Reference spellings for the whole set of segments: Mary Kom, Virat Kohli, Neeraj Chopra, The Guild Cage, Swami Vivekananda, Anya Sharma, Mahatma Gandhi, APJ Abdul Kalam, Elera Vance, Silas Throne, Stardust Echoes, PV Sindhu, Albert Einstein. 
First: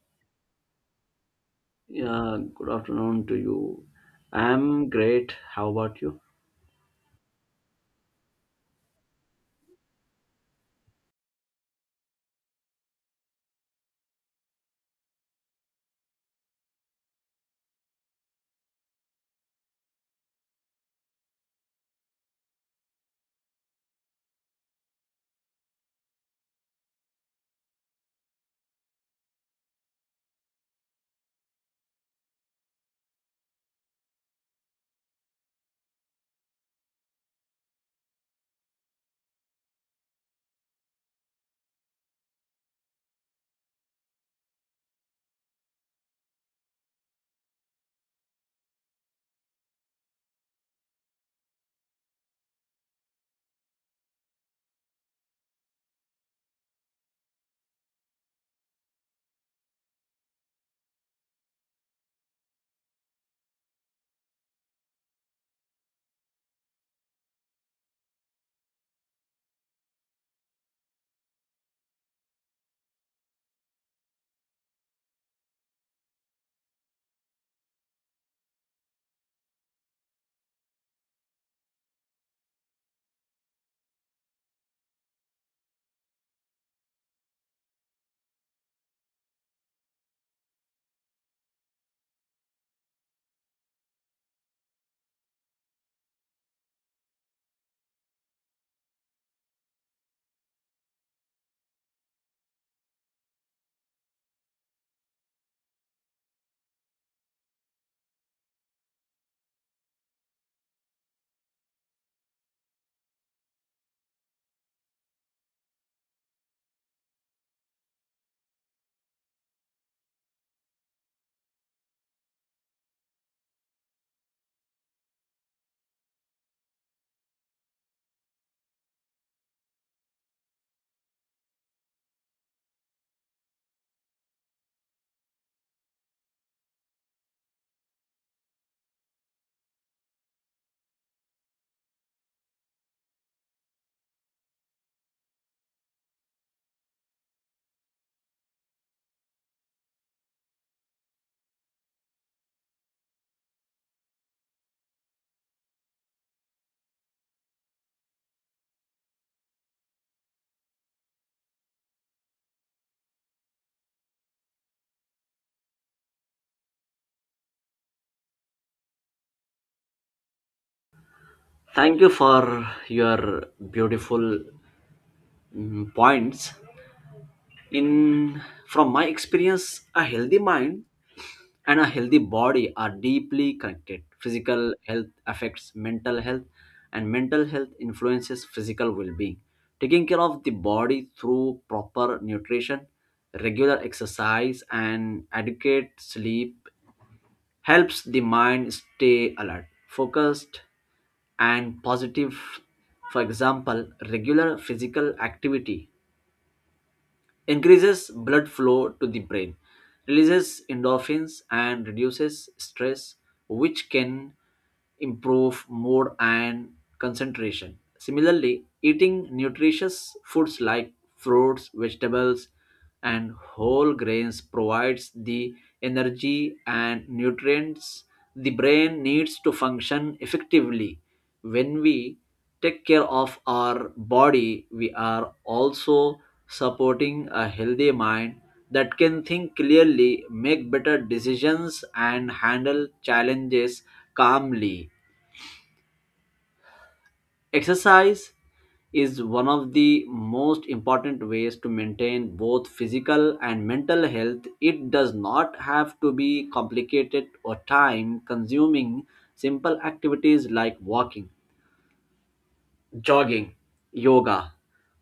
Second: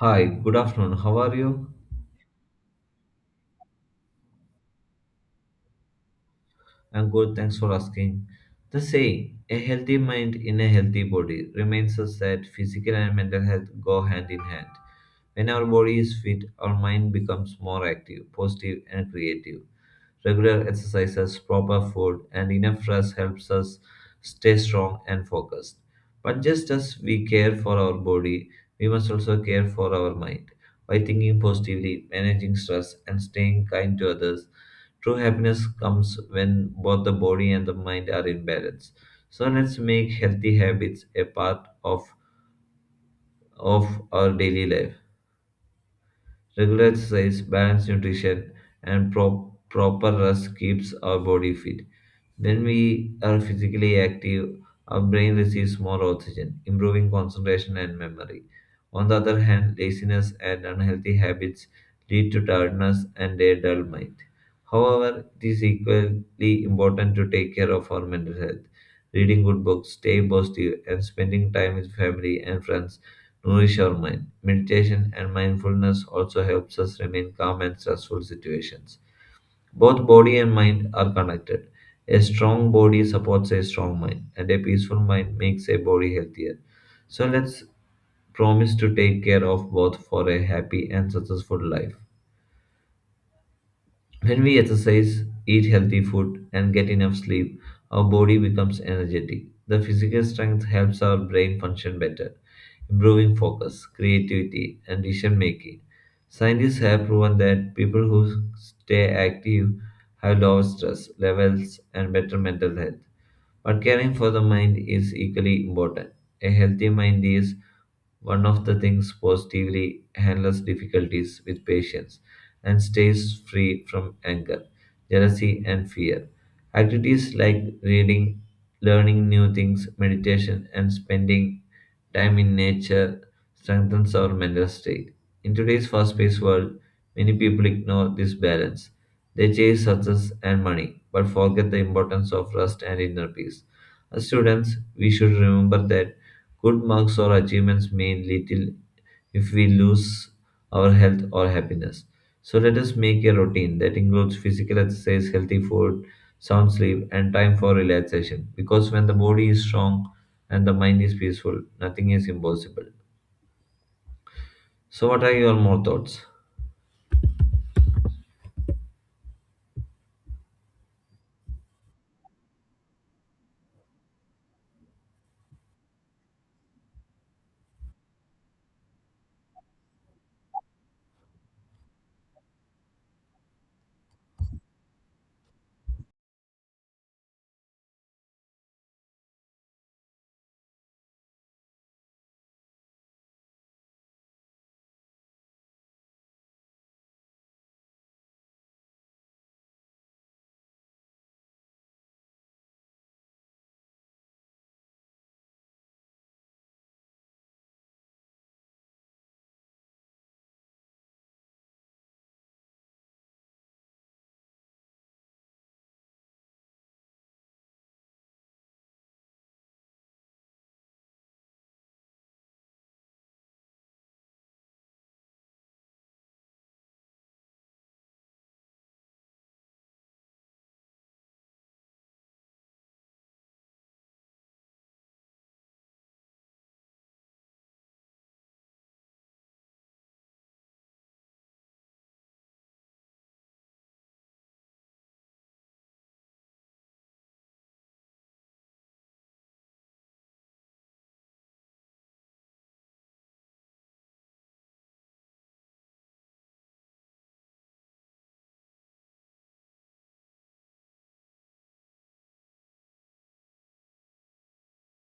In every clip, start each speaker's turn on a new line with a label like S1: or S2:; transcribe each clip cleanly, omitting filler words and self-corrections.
S1: Hi, good afternoon. How are you?
S2: Yeah, good afternoon to you. I'm great. How about you?
S1: I'm good, thanks for asking. The saying, a healthy mind in a healthy body, reminds us that physical and mental health go hand in hand. When our body is fit, our mind becomes more active, positive, and creative. Regular exercises, proper food, and enough rest helps us stay strong and focused. But just as we care for our body, we must also care for our mind. By thinking positively, managing stress, and staying kind to others, true happiness comes when both the body and the mind are in balance. So let's make healthy habits of our daily life. Regular exercise, balanced nutrition, and proper rest keeps our body fit. When we are physically active, our brain receives more oxygen, improving concentration and memory. On the other hand, laziness and unhealthy habits lead to tiredness and a dull mind. However, it is equally important to take care of our mental health. Reading good books, stay positive, and spending time with family and friends nourish our mind. Meditation and mindfulness also helps us remain calm in stressful situations. Both body and mind are connected. A strong body supports a strong mind, and a peaceful mind makes a body healthier. So let's promise to take care of both for a happy and successful life. When we exercise, eat healthy food, and get enough sleep, our body becomes energetic. The physical strength helps our brain function better, improving focus, creativity, and decision making. Scientists have proven that people who stay active have lower stress levels and better mental health. But caring for the mind is equally important. A healthy mind is one of the things positively handles difficulties with patience and stays free from anger, jealousy, and fear. Activities like reading, learning new things, meditation, and spending time in nature strengthens our mental state. In today's fast-paced world, many people ignore this balance. They chase success and money, but forget the importance of rest and inner peace. As students, we should remember that good marks or achievements mean little if we lose our health or happiness. So let us make a routine that includes physical exercise, healthy food, sound sleep, and time for relaxation. Because when the body is strong and the mind is peaceful, nothing is impossible. So, what are your more thoughts?
S2: Thank you for your beautiful points. In from my experience, a healthy mind and a healthy body are deeply connected. Physical health affects mental health, and mental health influences physical well-being. Taking care of the body through proper nutrition, regular exercise, and adequate sleep helps the mind stay alert, focused, and positive. For example, regular physical activity increases blood flow to the brain, releases endorphins, and reduces stress, which can improve mood and concentration. Similarly, eating nutritious foods like fruits, vegetables, and whole grains provides the energy and nutrients the brain needs to function effectively. When we take care of our body, we are also supporting a healthy mind that can think clearly, make better decisions, and handle challenges calmly. Exercise is one of the most important ways to maintain both physical and mental health. It does not have to be complicated or time consuming. Simple activities like walking, jogging, yoga,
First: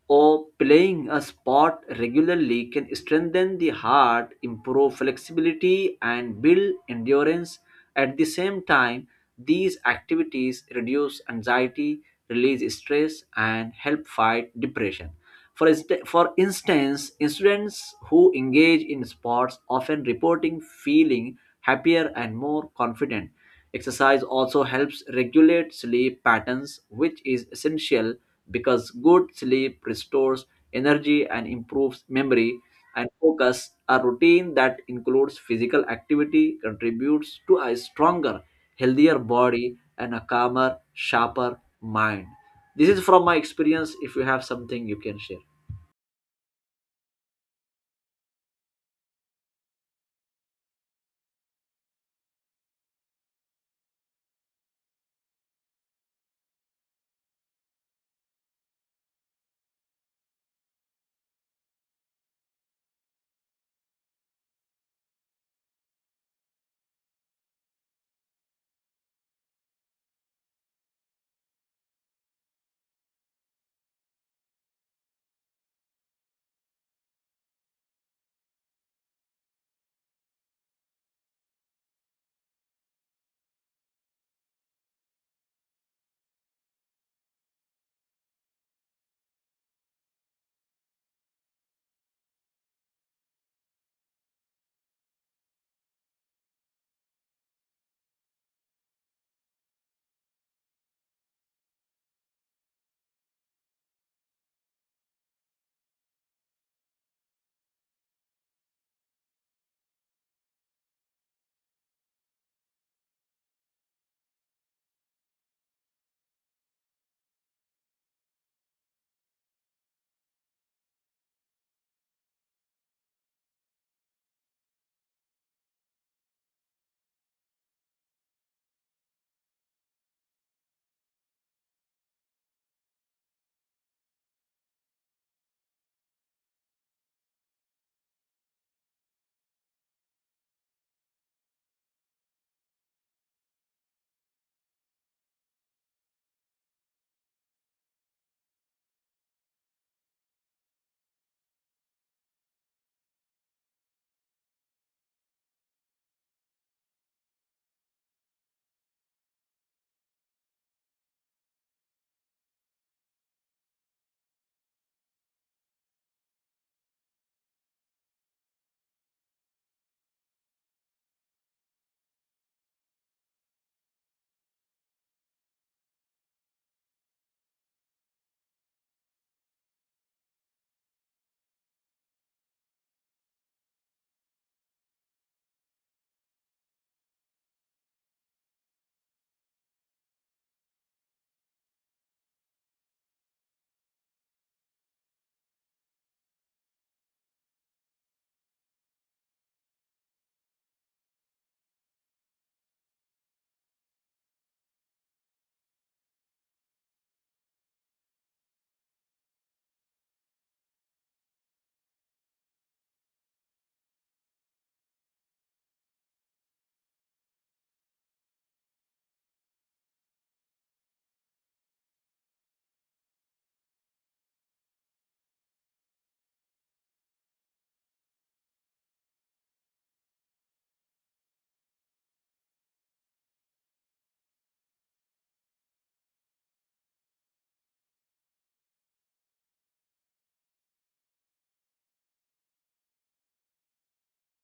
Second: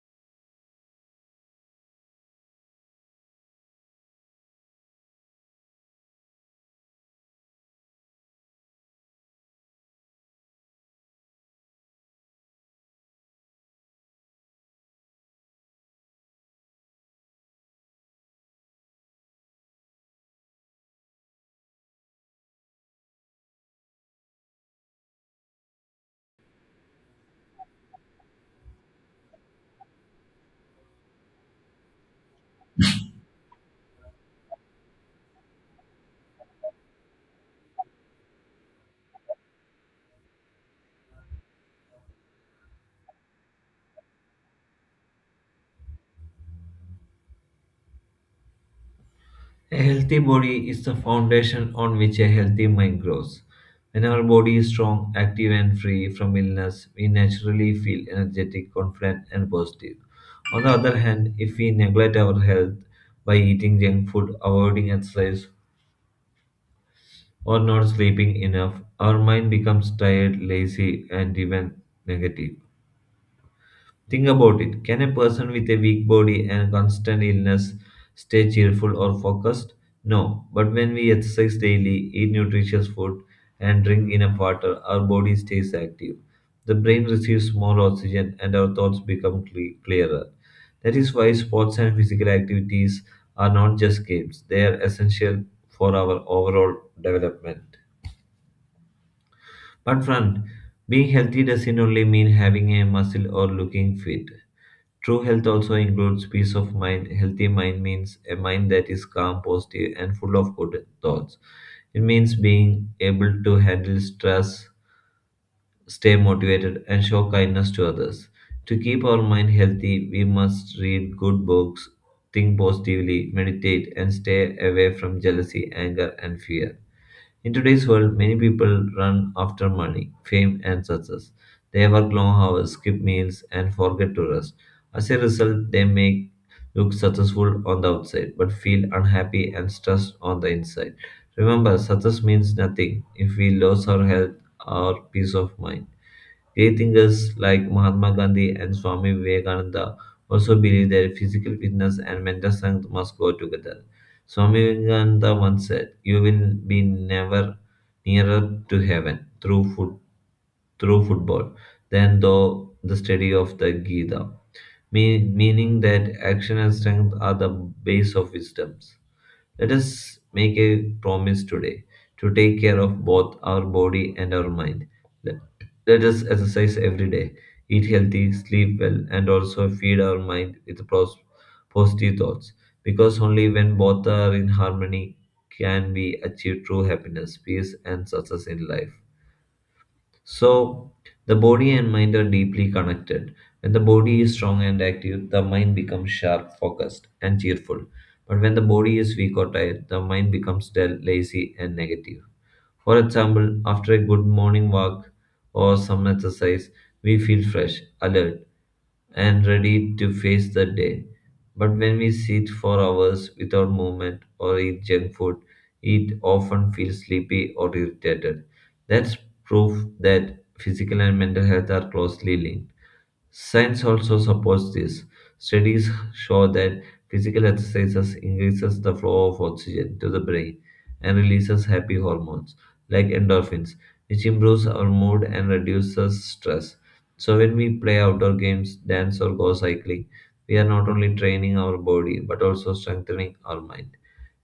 S2: or playing a sport regularly can strengthen the heart, improve flexibility, and build endurance. At the same time, these activities reduce anxiety, release stress, and help fight depression. For instance, students who engage in sports often reporting feeling happier and more confident. Exercise also helps regulate sleep patterns, which is essential because good sleep restores energy and improves memory and focus. A routine that includes physical activity contributes to a stronger, healthier body and a calmer, sharper mind. This is from my experience. If you have something you can share.
S1: A healthy body is the foundation on which a healthy mind grows. When our body is strong, active, and free from illness, we naturally feel energetic, confident, and positive. On the other hand, if we neglect our health by eating junk food, avoiding exercise, or not sleeping enough, our mind becomes tired, lazy, and even negative. Think about it. Can a person with a weak body and constant illness stay cheerful or focused? No. But when we exercise daily, eat nutritious food, and drink enough water, our body stays active. The brain receives more oxygen and our thoughts become clearer. That is why sports and physical activities are not just games, they are essential for our overall development. But friend, being healthy doesn't only mean having a muscle or looking fit. True health also includes peace of mind. Healthy mind means a mind that is calm, positive, and full of good thoughts. It means being able to handle stress, stay motivated, and show kindness to others. To keep our mind healthy, we must read good books, think positively, meditate, and stay away from jealousy, anger, and fear. In today's world, many people run after money, fame, and success. They work long hours, skip meals, and forget to rest. As a result, they may look successful on the outside, but feel unhappy and stressed on the inside. Remember, success means nothing if we lose our health or peace of mind. Great thinkers like Mahatma Gandhi and Swami Vivekananda also believed that physical fitness and mental strength must go together. Swami Vivekananda once said, "You will be never nearer to heaven through football than through the study of the Gita." Meaning that action and strength are the base of wisdoms. Let us make a promise today to take care of both our body and our mind. Let, Let us exercise every day, eat healthy, sleep well, and also feed our mind with positive thoughts. Because only when both are in harmony can we achieve true happiness, peace, and success in life. So, the body and mind are deeply connected. When the body is strong and active, the mind becomes sharp, focused, and cheerful. But when the body is weak or tired, the mind becomes dull, lazy, and negative. For example, after a good morning walk or some exercise, we feel fresh, alert, and ready to face the day. But when we sit for hours without movement or eat junk food, it often feels sleepy or irritated. That's proof that physical and mental health are closely linked. Science also supports this. Studies show that physical exercises increases the flow of oxygen to the brain and releases happy hormones like endorphins, which improves our mood and reduces stress. So when we play outdoor games, dance or go cycling, we are not only training our body but also strengthening our mind.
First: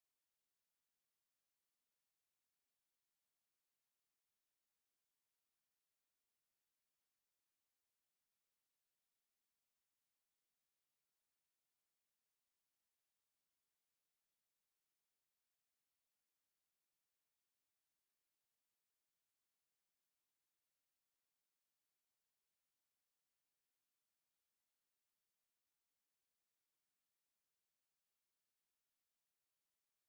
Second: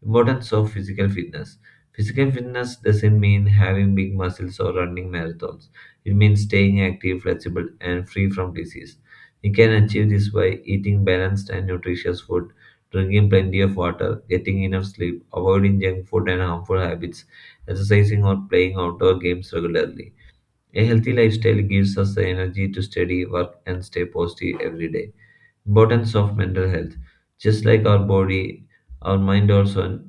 S1: Importance of physical fitness. Physical fitness doesn't mean having big muscles or running marathons. It means staying active, flexible, and free from disease. We can achieve this by eating balanced and nutritious food, drinking plenty of water, getting enough sleep, avoiding junk food and harmful habits, exercising or playing outdoor games regularly. A healthy lifestyle gives us the energy to study, work, and stay positive every day. Importance of mental health. Just like our body, our mind also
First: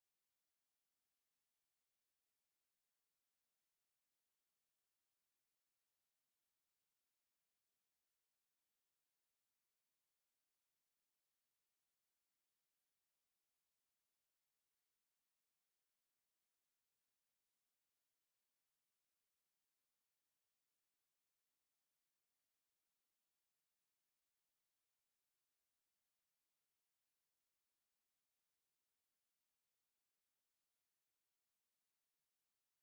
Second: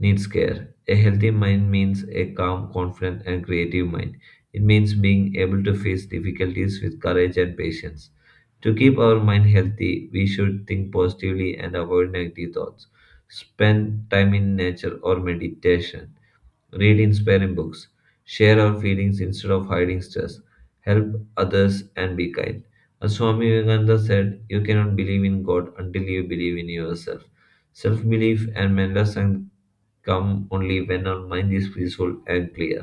S1: needs care. A healthy mind means a calm, confident, and creative mind. It means being able to face difficulties with courage and patience. To keep our mind healthy, we should think positively and avoid negative thoughts. Spend time in nature or meditation. Read inspiring books. Share our feelings instead of hiding stress. Help others and be kind. As Swami Vivekananda said, you cannot believe in God until you believe in yourself. Self belief and mental strength come only when our mind is peaceful and clear.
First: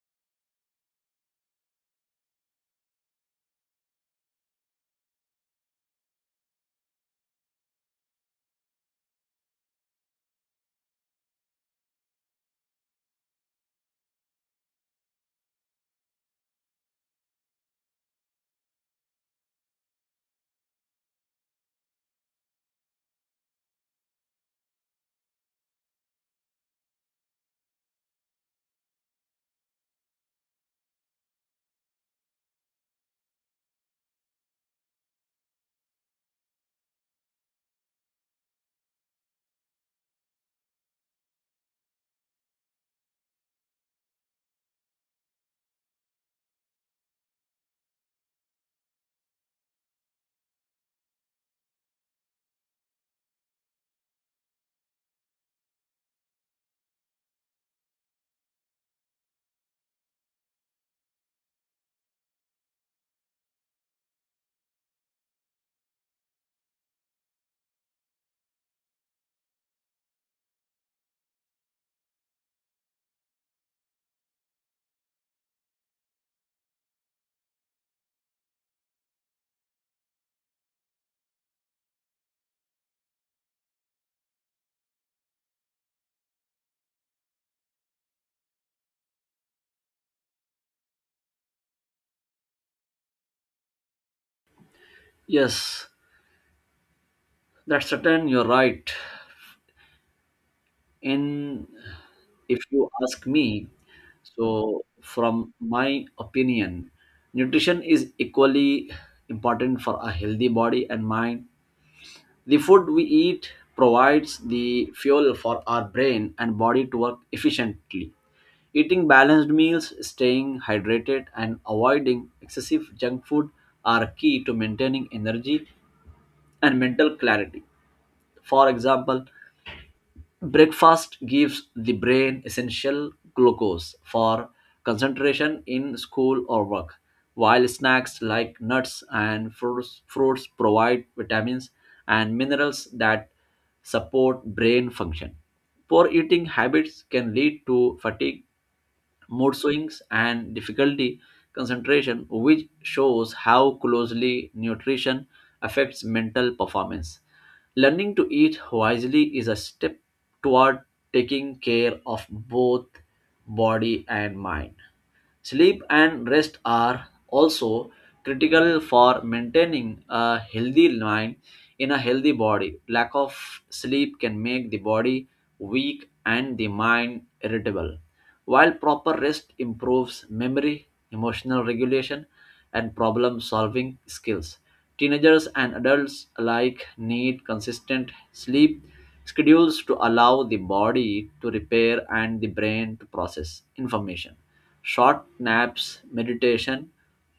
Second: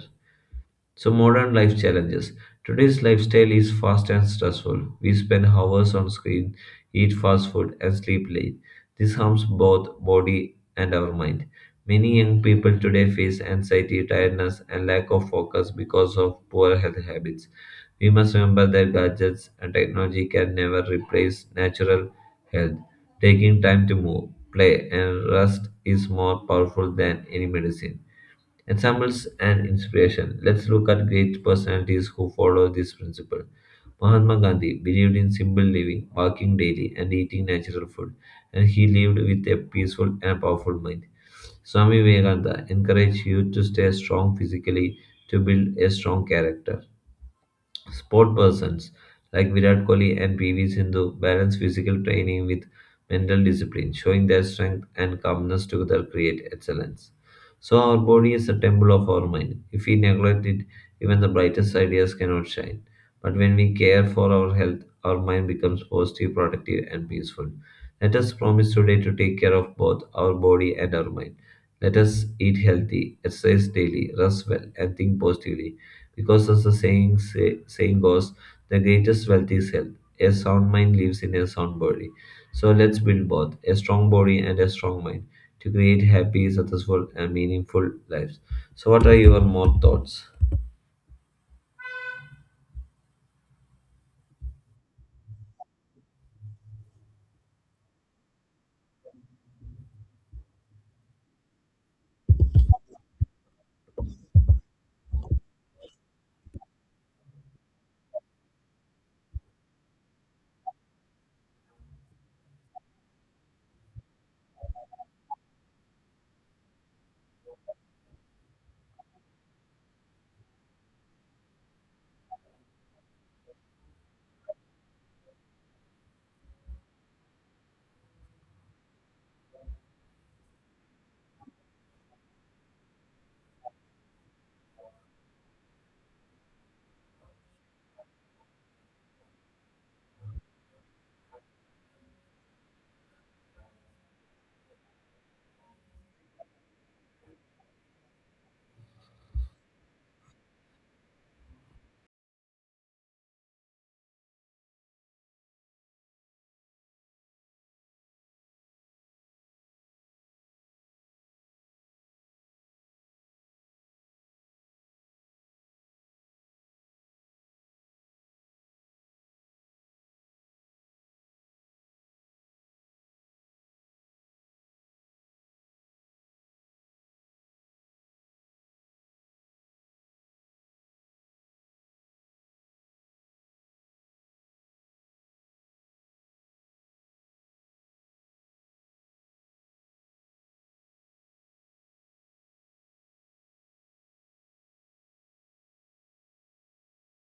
S1: So, modern life challenges. Today's lifestyle is fast and stressful. We spend hours on screen, eat fast food, and sleep late. This harms both body and our mind. Many young people today face anxiety, tiredness, and lack of focus because of poor health habits. We must remember that gadgets and technology can never replace natural health. Taking time to move, play, and rest is more powerful than any medicine. Examples and inspiration. Let's look at great personalities who follow this principle. Mahatma Gandhi believed in simple living, walking daily, and eating natural food, and he lived with a peaceful and powerful mind. Swami Vivekananda encouraged youth to stay strong physically to build a strong character. Sport persons like Virat Kohli and PV Sindhu balance physical training with mental discipline, showing their strength and calmness together create excellence. So our body is a temple of our mind. If we neglect it, even the brightest ideas cannot shine. But when we care for our health, our mind becomes positive, productive, and peaceful. Let us promise today to take care of both our body and our mind. Let us eat healthy, exercise daily, rest well, and think positively because as the saying goes, the greatest wealth is health. A sound mind lives in a sound body. So let's build both a strong body and a strong mind to create happy, successful, and meaningful lives. So, what are your more thoughts?
S2: Yes, that's certain. You're right. In if you ask me, so from my opinion, nutrition is equally important for a healthy body and mind. The food we eat provides the fuel for our brain and body to work efficiently. Eating balanced meals, staying hydrated, and avoiding excessive junk food are key to maintaining energy and mental clarity. For example, breakfast gives the brain essential glucose for concentration in school or work, while snacks like nuts and fruits provide vitamins and minerals that support brain function. Poor eating habits can lead to fatigue, mood swings, and difficulty concentration, which shows how closely nutrition affects mental performance. Learning to eat wisely is a step toward taking care of both body and mind. Sleep and rest are also critical for maintaining a healthy mind in a healthy body. Lack of sleep can make the body weak and the mind irritable, while proper rest improves memory, emotional regulation, and problem solving skills. Teenagers and adults alike need consistent sleep schedules to allow the body to repair and the brain to process information. Short naps, meditation,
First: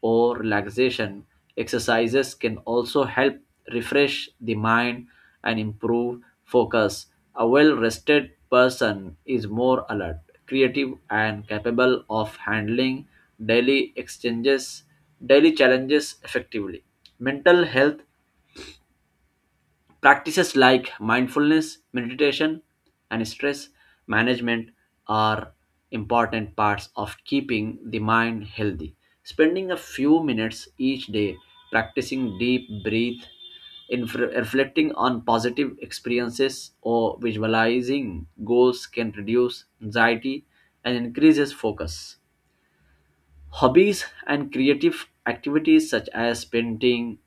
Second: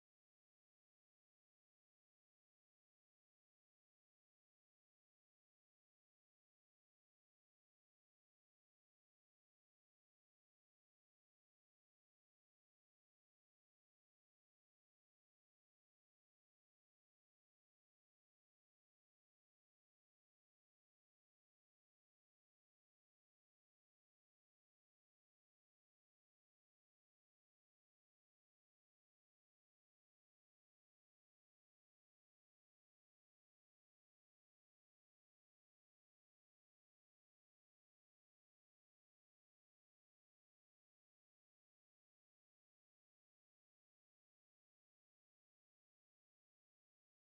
S2: or relaxation exercises can also help refresh the mind and improve focus. A well rested person is more alert, creative, and capable of handling daily exchanges, daily challenges effectively. Mental health practices like mindfulness, meditation, and stress management are important parts of keeping the mind healthy. Spending a few minutes each day practicing deep breath, reflecting on positive experiences, or visualizing goals can reduce anxiety and increases focus. Hobbies and creative activities such as painting,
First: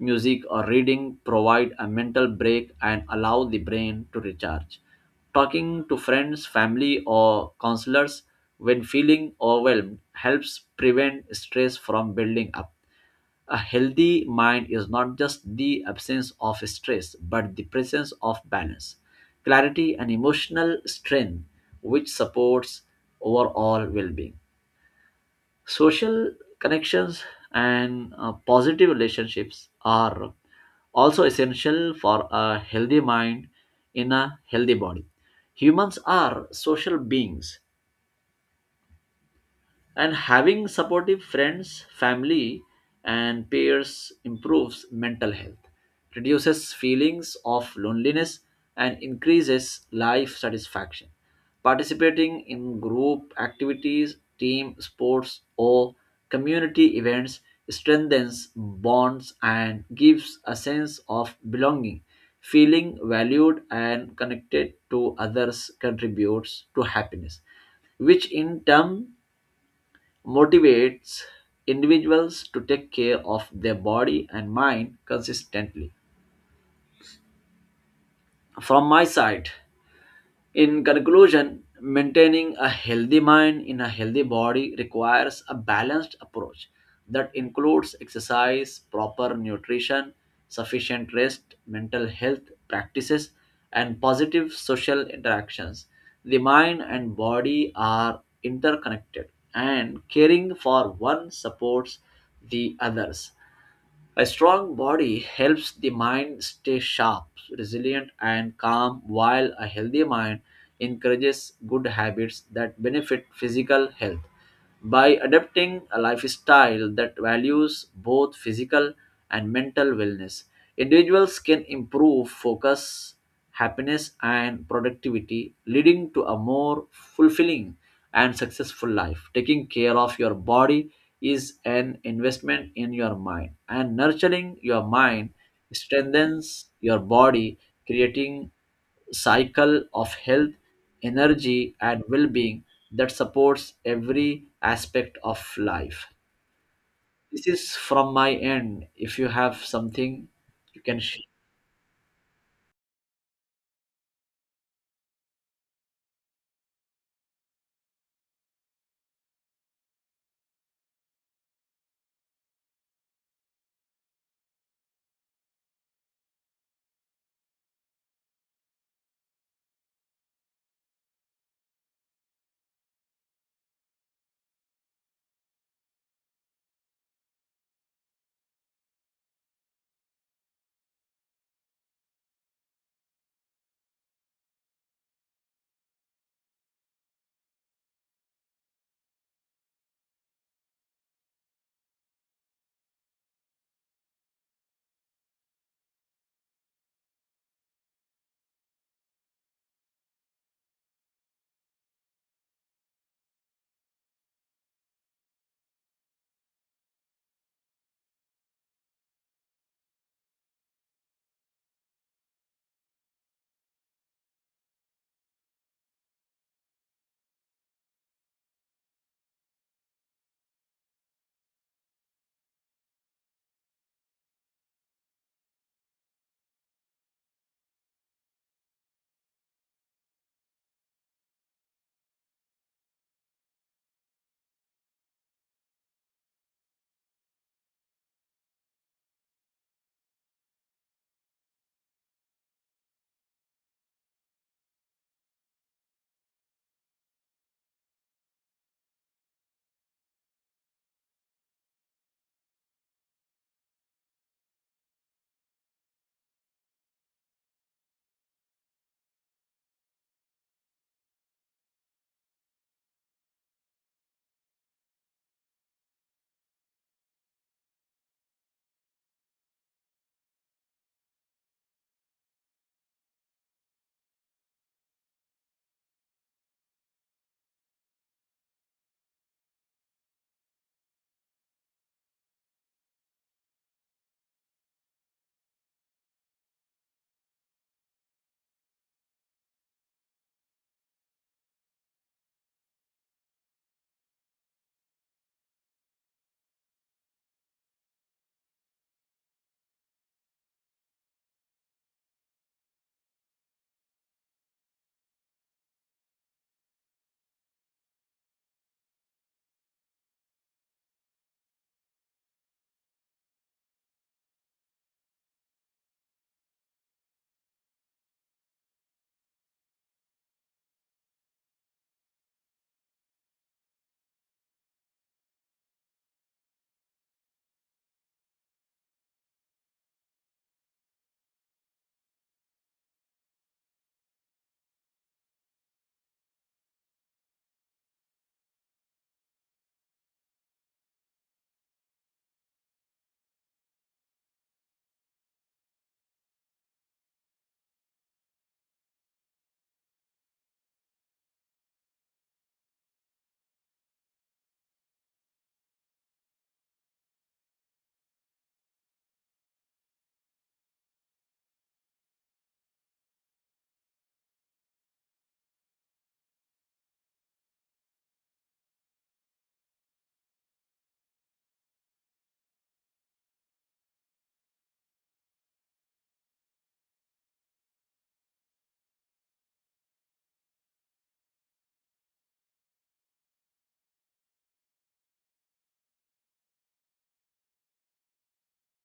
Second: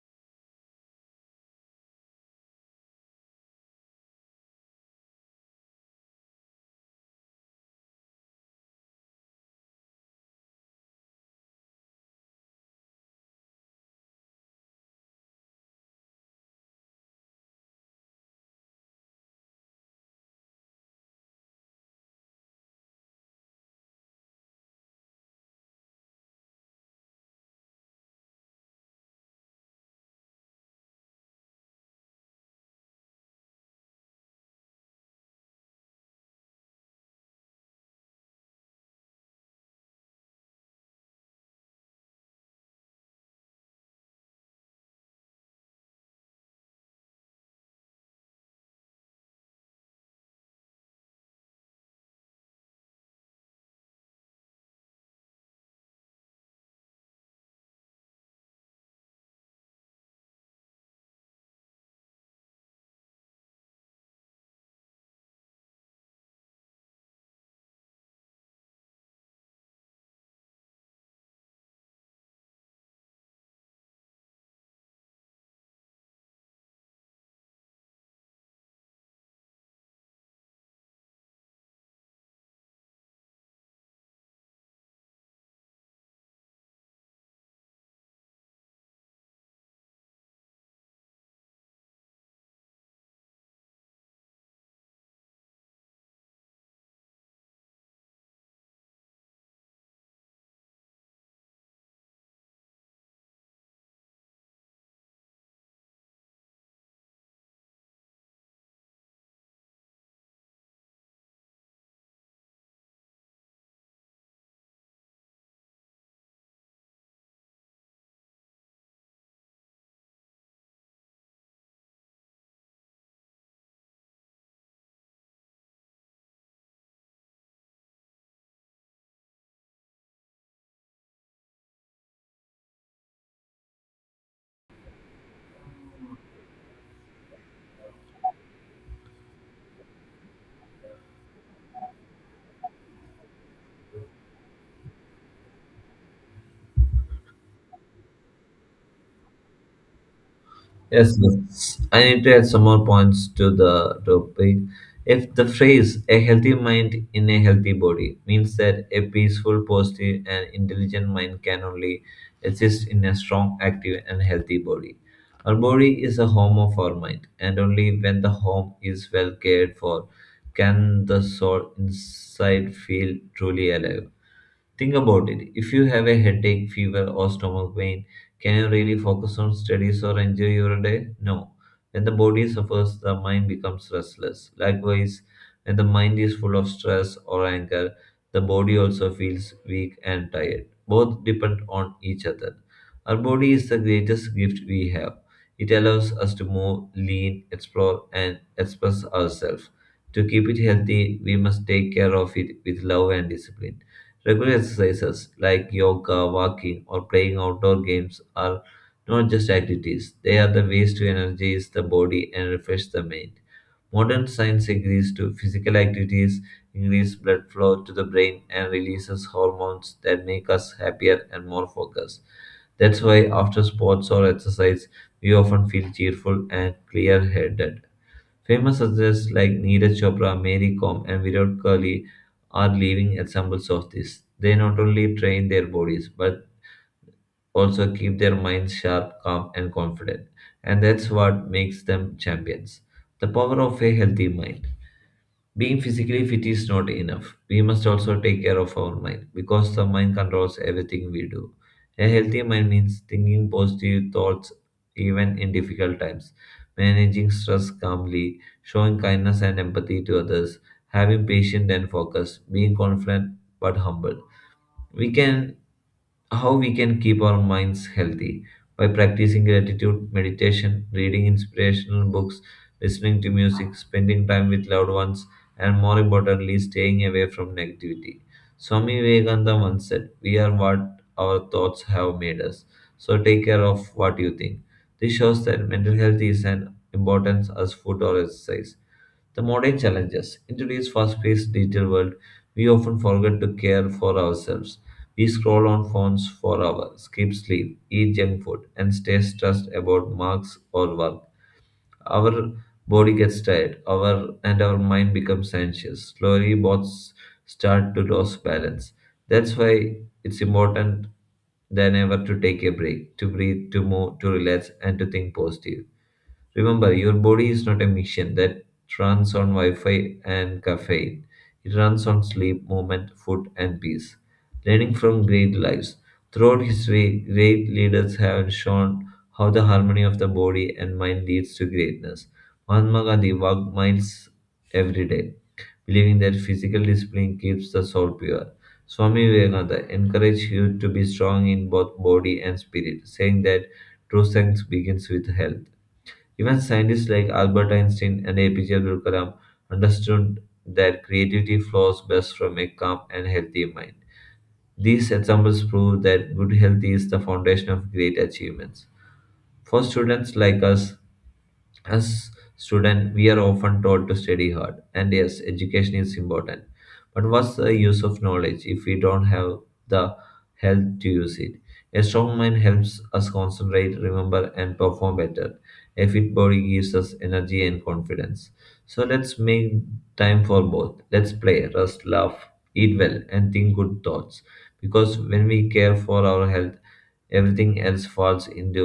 S2: music, or reading provide a mental break and allow the brain to recharge. Talking to friends, family, or counselors when feeling overwhelmed helps prevent stress from building up. A healthy mind is not just the absence of stress, but the presence of balance, clarity, and emotional strength, which supports overall well being. Social connections and positive relationships are also essential for a healthy mind in a healthy body. Humans are social beings and having supportive friends, family, and peers improves mental health, reduces feelings of loneliness, and increases life satisfaction. Participating in group activities, team sports, or community events strengthens bonds and gives a sense of belonging. Feeling valued and connected to others contributes to happiness, which in turn motivates individuals to take care of their body and mind consistently. From my side, in conclusion, maintaining a healthy mind in a healthy body requires a balanced approach that includes exercise, proper nutrition, sufficient rest, mental health practices, and positive social interactions. The mind and body are interconnected, and caring for one supports the others. A strong body helps the mind stay sharp, resilient, and calm, while a healthy mind encourages good habits that benefit physical health. By adopting a lifestyle that values both physical and mental wellness, individuals can improve focus, happiness, and productivity, leading to a more fulfilling and successful life. Taking care of your body is an investment in your mind, and nurturing your mind strengthens your body, creating cycle of health, energy, and well being that supports every aspect of life. This is from my end. If you have something, you can
S1: Yes,
S2: share.
S1: yes. I need to add some more points to the topic. If the phrase a healthy mind in a healthy body means that a peaceful, positive, and intelligent mind can only exist in a strong, active, and healthy body. Our body is a home of our mind, and only when the home is well cared for can the soul inside feel truly alive. Think about it. If you have a headache, fever, or stomach pain, can you really focus on studies or enjoy your day? No. When the body suffers, the mind becomes restless. Likewise, when the mind is full of stress or anger, the body also feels weak and tired. Both depend on each other. Our body is the greatest gift we have. It allows us to move, lean, explore, and express ourselves. To keep it healthy, we must take care of it with love and discipline. Regular exercises like yoga, walking, or playing outdoor games are not just activities, they are the ways to energize the body and refresh the mind. Modern science agrees to physical activities increase blood flow to the brain and releases hormones that make us happier and more focused. That's why after sports or exercise, we often feel cheerful and clear-headed. Famous artists like Neeraj Chopra, Mary Kom, and Virat Kohli are living examples of this. They not only train their bodies but also keep their minds sharp, calm, and confident, and that's what makes them champions. The power of a healthy mind. Being physically fit is not enough. We must also take care of our mind because the mind controls everything we do. A healthy mind means thinking positive thoughts even in difficult times, managing stress calmly, showing kindness and empathy to others, having patience and focus, being confident but humble. We can How we can keep our minds healthy: by practicing gratitude, meditation, reading inspirational books, listening to music, spending time with loved ones, and more importantly staying away from negativity. Swami Vivekananda once said, we are what our thoughts have made us, so take care of what you think. This shows that mental health is an importance as food or exercise. The modern challenges in today's fast-paced digital world, we often forget to care for ourselves. We scroll on phones for hours, skip sleep, eat junk food, and stay stressed about marks or work. Our body gets tired, our And our mind becomes anxious. Slowly, both start to lose balance. That's why it's important than ever to take a break, to breathe, to move, to relax, and to think positive. Remember, your body is not a machine that runs on Wi Fi and caffeine. It runs on sleep, movement, food, and peace. Learning from great lives. Throughout history, great leaders have shown how the harmony of the body and mind leads to greatness. Mahatma Gandhi walked miles every day, believing that physical discipline keeps the soul pure. Swami Vivekananda encouraged you to be strong in both body and spirit, saying that true strength begins with health. Even scientists like Albert Einstein and APJ Abdul Kalam understood that creativity flows best from a calm and healthy mind. These examples prove that good health is the foundation of great achievements. For students like us, as students, we are often told to study hard, and yes, education is important. But what's the use of knowledge if we don't have the health to use it? A strong mind helps us concentrate, remember, and perform better. A fit body gives us energy and confidence. So let's make time for both. Let's play, rest, laugh, eat well, and think good thoughts. Because when we care for our health, everything else falls into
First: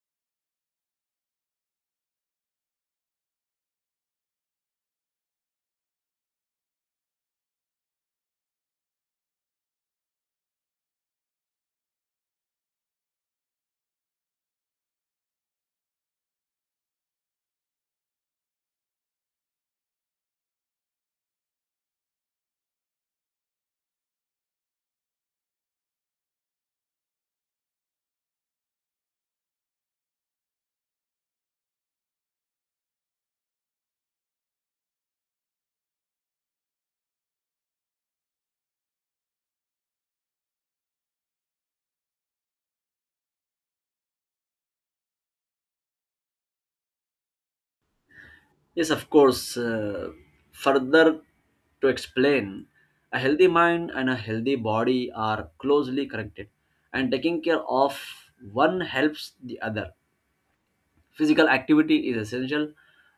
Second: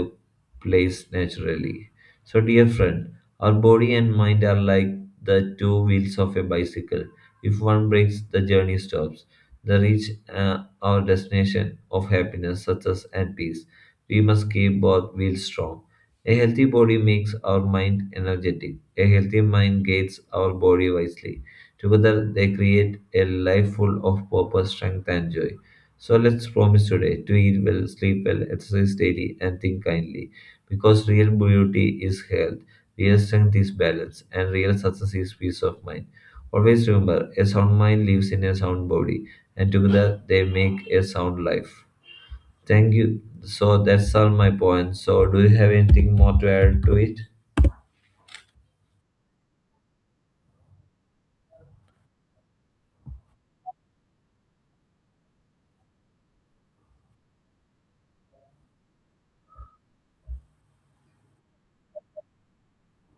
S1: place naturally. So, dear friend, our body and mind are like the two wheels of a bicycle. If one breaks, the journey stops. The reach our destination of happiness, success, and peace. We must keep both wheels strong. A healthy body makes our mind energetic. A healthy mind guides our body wisely. Together, they create a life full of purpose, strength, and joy. So let's promise today to eat well, sleep well, exercise daily, and think kindly. Because real beauty is health, real strength is balance, and real success is peace of mind. Always remember, a sound mind lives in a sound body, and together they make a sound life. Thank you. So that's all my points. So do you have anything more to add to it?
S2: Yes, of course. Further to explain, a healthy mind and a healthy body are closely connected, and taking care of one helps the other. Physical activity is essential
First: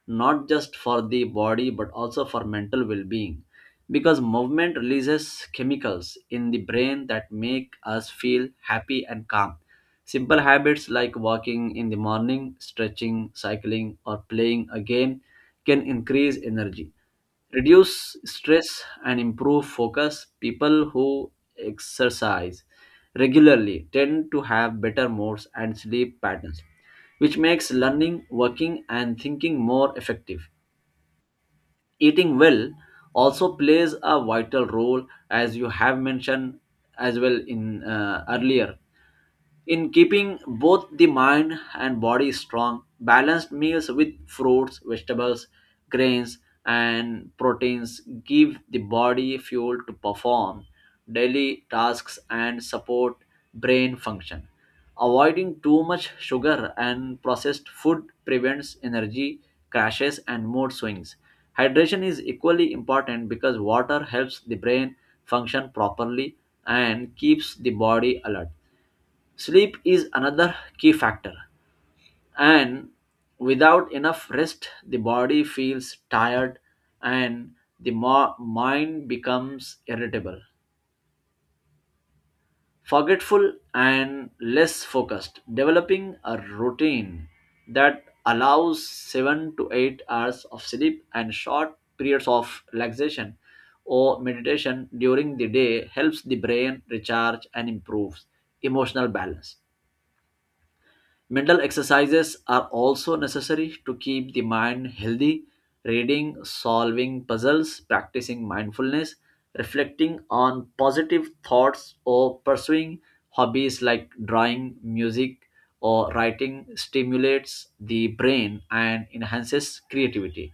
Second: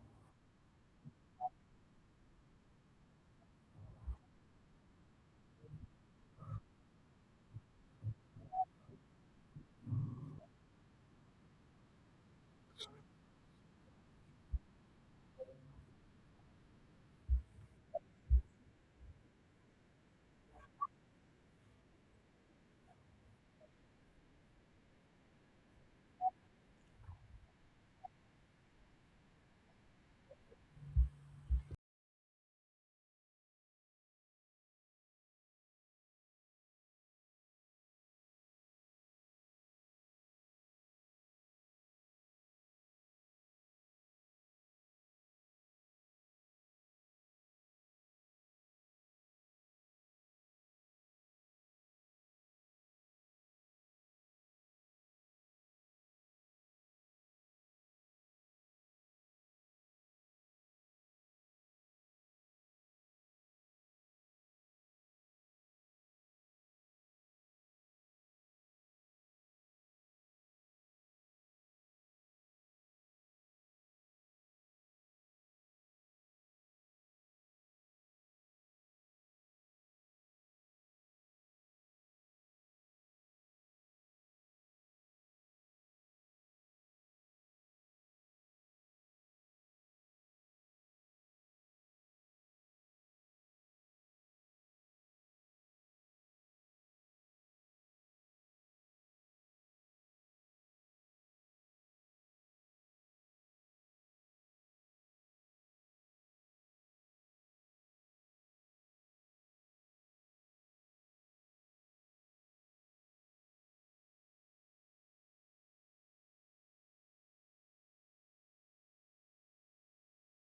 S2: not just for the body but also for mental well being, because movement releases chemicals in the brain that make us feel happy and calm. Simple habits like walking in the morning, stretching, cycling, or playing a game can increase energy, reduce stress, and improve focus. People who exercise regularly tend to have better moods and sleep patterns, which makes learning, working, and thinking more effective. Eating well also plays a vital role, as you have mentioned as well in earlier, in keeping both the mind and body strong. Balanced meals with fruits, vegetables, grains, and proteins give the body fuel to perform daily tasks and support brain function. Avoiding too much sugar and processed food prevents energy crashes and mood swings. Hydration is equally important because water helps the brain function properly and keeps the body alert. Sleep is another key factor, and without enough rest, the body feels tired and the mind becomes irritable, forgetful, and less focused. Developing a routine that allows 7 to 8 hours of sleep and short periods of relaxation or meditation during the day helps the brain recharge and improves emotional balance. Mental exercises are also necessary to keep the mind healthy. Reading, solving puzzles, practicing mindfulness, reflecting on positive thoughts, or pursuing hobbies like drawing, music, or writing stimulates the brain and enhances creativity.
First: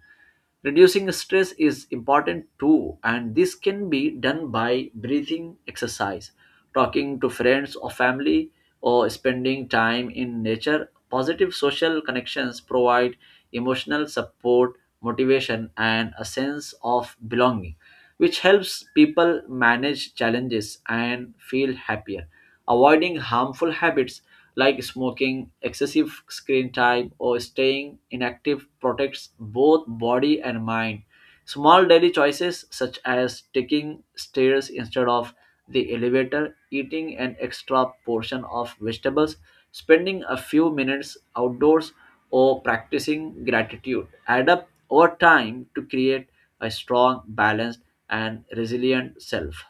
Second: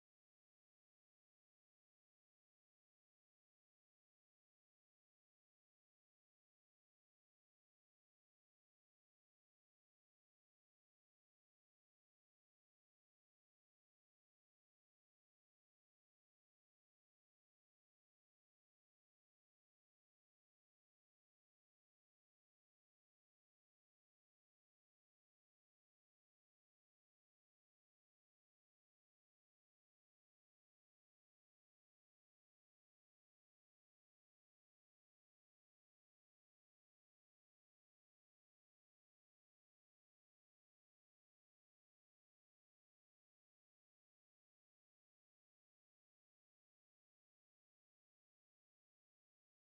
S2: Reducing stress is important too, and this can be done by breathing exercise, talking to friends or family, or spending time in nature. Positive social connections provide emotional support, motivation, and a sense of belonging, which helps people manage challenges and feel happier. Avoiding harmful habits like smoking, excessive screen time, or staying inactive protects both body and mind. Small daily choices such as taking stairs instead of the elevator, eating an extra portion of vegetables, spending a few minutes outdoors, or practicing gratitude add up over time to create a strong, balanced, and resilient self.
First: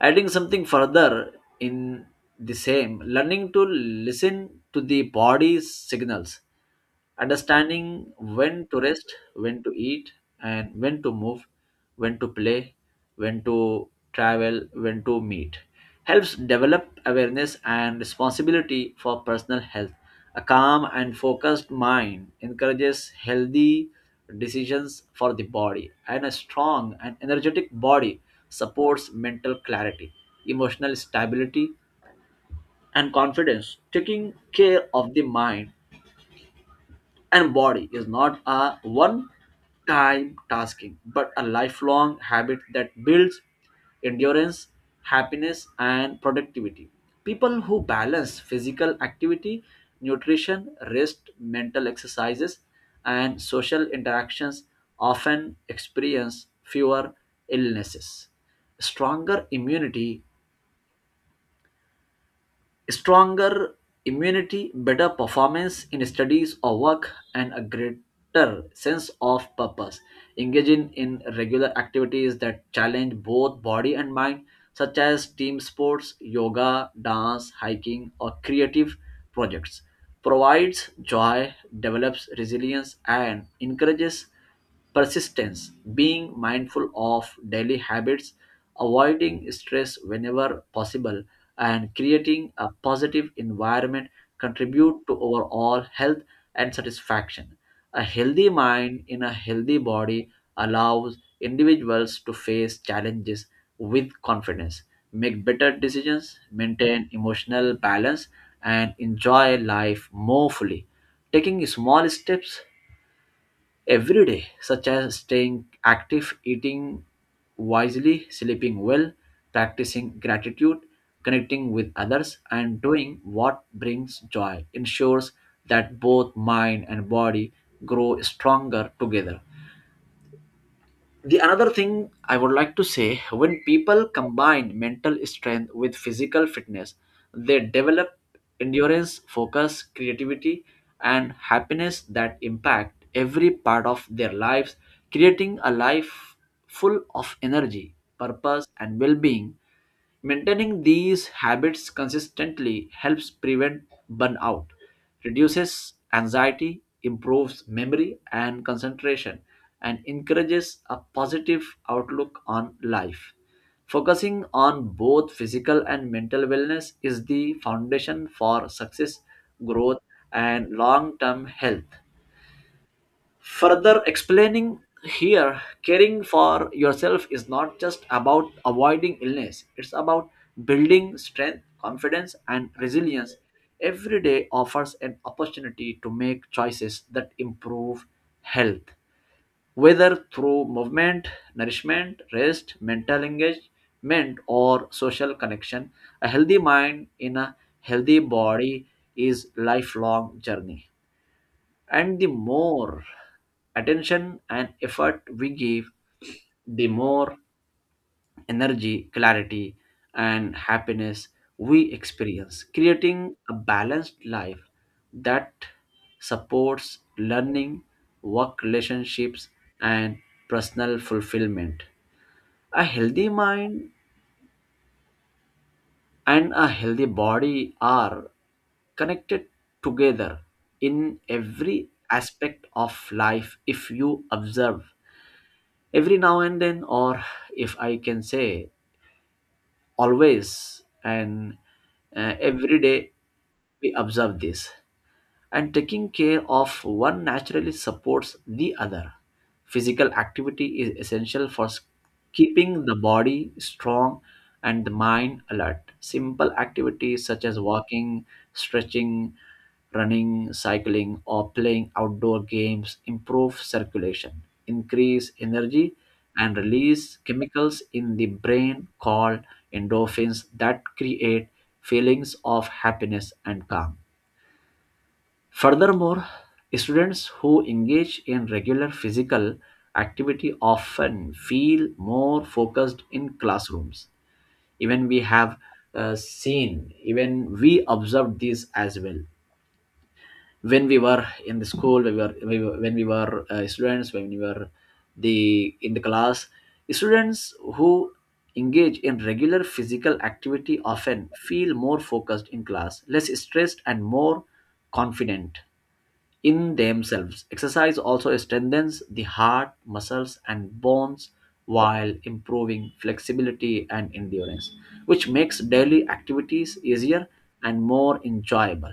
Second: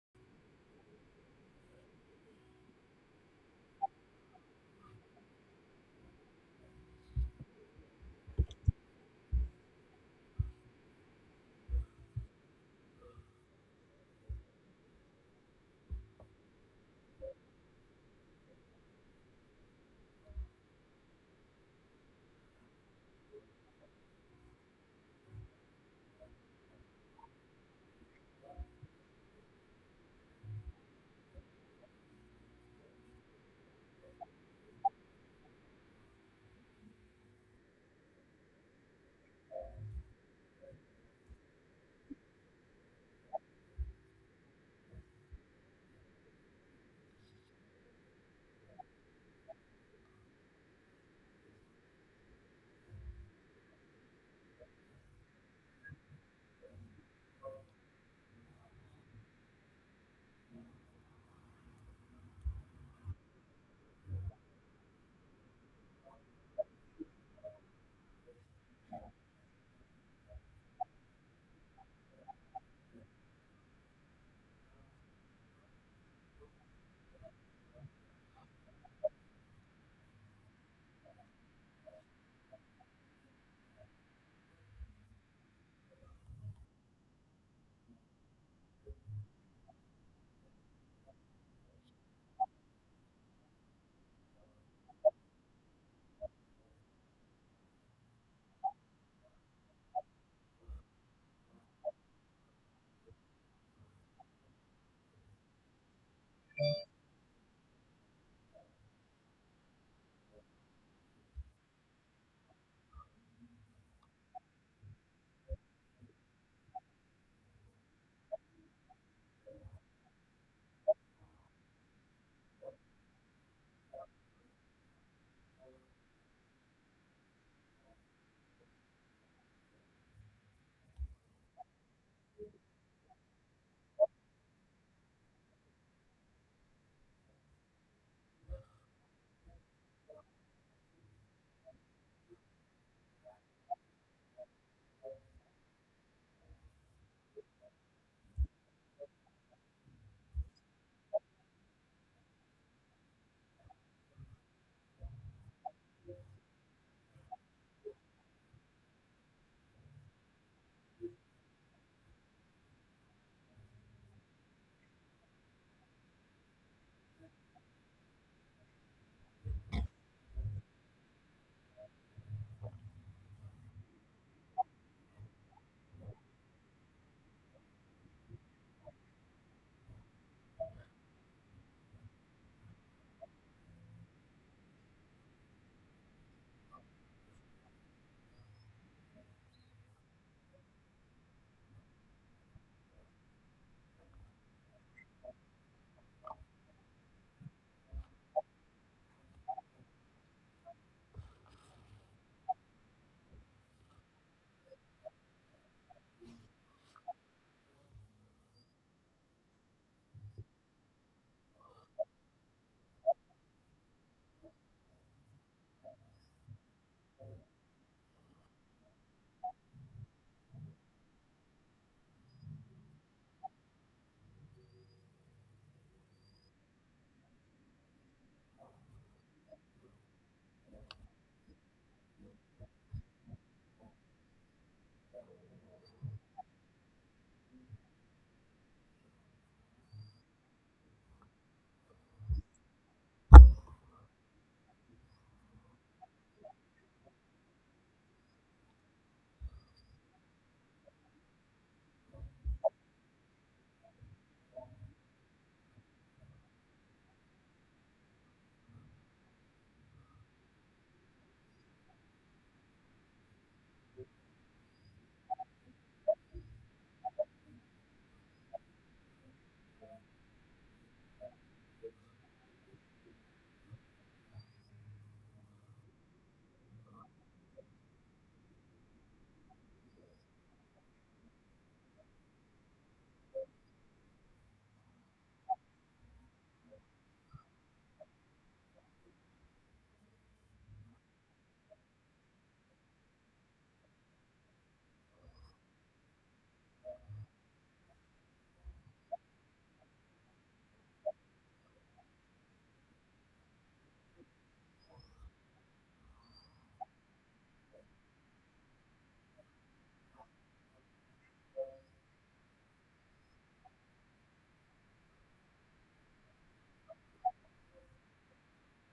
S2: Adding something further in the same, learning to listen to the body's signals, understanding when to rest, when to eat, and when to move, when to play, when to travel, when to meet, helps develop awareness and responsibility for personal health. A calm and focused mind encourages healthy decisions for the body, and a strong and energetic body supports mental clarity, emotional stability, and confidence. Taking care of the mind and body is not a one time tasking, but a lifelong habit that builds endurance, happiness, and productivity. People who balance physical activity, nutrition, rest, mental exercises, and social interactions often experience fewer illnesses, stronger immunity, stronger immunity, better performance in studies or work, and a greater sense of purpose. Engaging in regular activities that challenge both body and mind, such as team sports, yoga, dance, hiking, or creative projects, provides joy, develops resilience, and encourages persistence. Being mindful of daily habits, avoiding stress whenever possible, and creating a positive environment contribute to overall health and satisfaction. A healthy mind in a healthy body allows individuals to face challenges with confidence, make better decisions, maintain emotional balance, and enjoy life more fully. Taking small steps every day, such as staying active, eating wisely, sleeping well, practicing gratitude, connecting with others, and doing what brings joy, ensures that both mind and body grow stronger together. The another thing I would like to say, when people combine mental strength with physical fitness, they develop endurance, focus, creativity, and happiness that impact every part of their lives, creating a life full of energy, purpose, and well-being. Maintaining these habits consistently helps prevent burnout, reduces anxiety, improves memory and concentration, and encourages a positive outlook on life. Focusing on both physical and mental wellness is the foundation for success, growth, and long term health. Further explaining here, caring for yourself is not just about avoiding illness, it's about building strength, confidence, and resilience. Every day offers an opportunity to make choices that improve health, whether through movement, nourishment, rest, mental engagement, or social connection. A healthy mind in a healthy body is lifelong journey. And the more attention and effort we give, the more energy, clarity, and happiness we experience, creating a balanced life that supports learning, work relationships, and personal fulfillment. A healthy mind and a healthy body are connected together in every aspect of life. If you observe every now and then, or if I can say always and every day, we observe this, and taking care of one naturally supports the other. Physical activity is essential for keeping the body strong and the mind alert. Simple activities such as walking, stretching, running, cycling, or playing outdoor games improve circulation, increase energy, and release chemicals in the brain called endorphins that create feelings of happiness and calm. Furthermore, students who engage in regular physical activity often feel more focused in classrooms. Even we have seen, even we observed this as well. When we were in the school, we were when we were the in the class, students who engage in regular physical activity often feel more focused in class, less stressed, and more confident in themselves. Exercise also strengthens the heart, muscles, and bones while improving flexibility and endurance, which makes daily activities easier and more enjoyable.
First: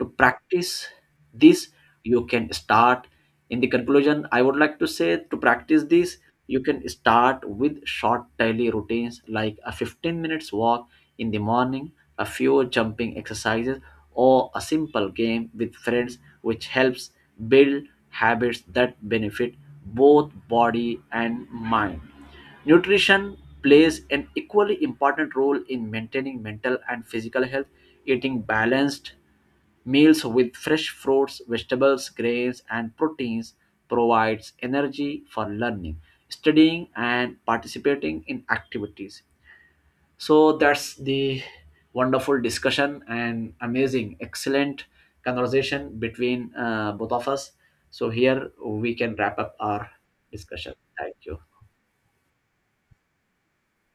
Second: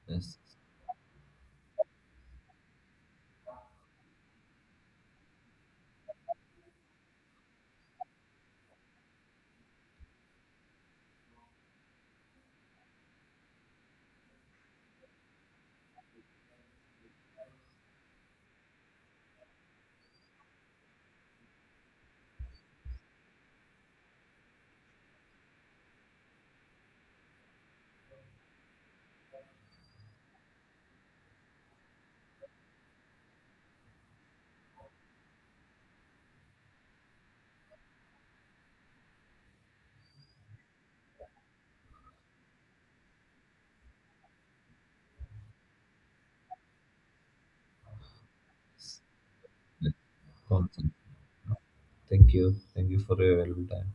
S2: To
S1: Yes.
S2: practice this, you can start. In the conclusion, I would like to say, to practice this, you can start with short daily routines like a 15 minutes walk in the morning, a few jumping exercises, or a simple game with friends, which helps build habits that benefit both body and mind. Nutrition plays an equally important role in maintaining mental and physical health. Eating balanced meals with fresh fruits, vegetables, grains, and proteins provides energy for learning, studying, and participating in activities. So that's the wonderful discussion and amazing, excellent conversation between both of us. So here we can wrap up our discussion.
S1: Awesome.
S2: Thank you.
S1: Thank you. Thank you for your valuable time.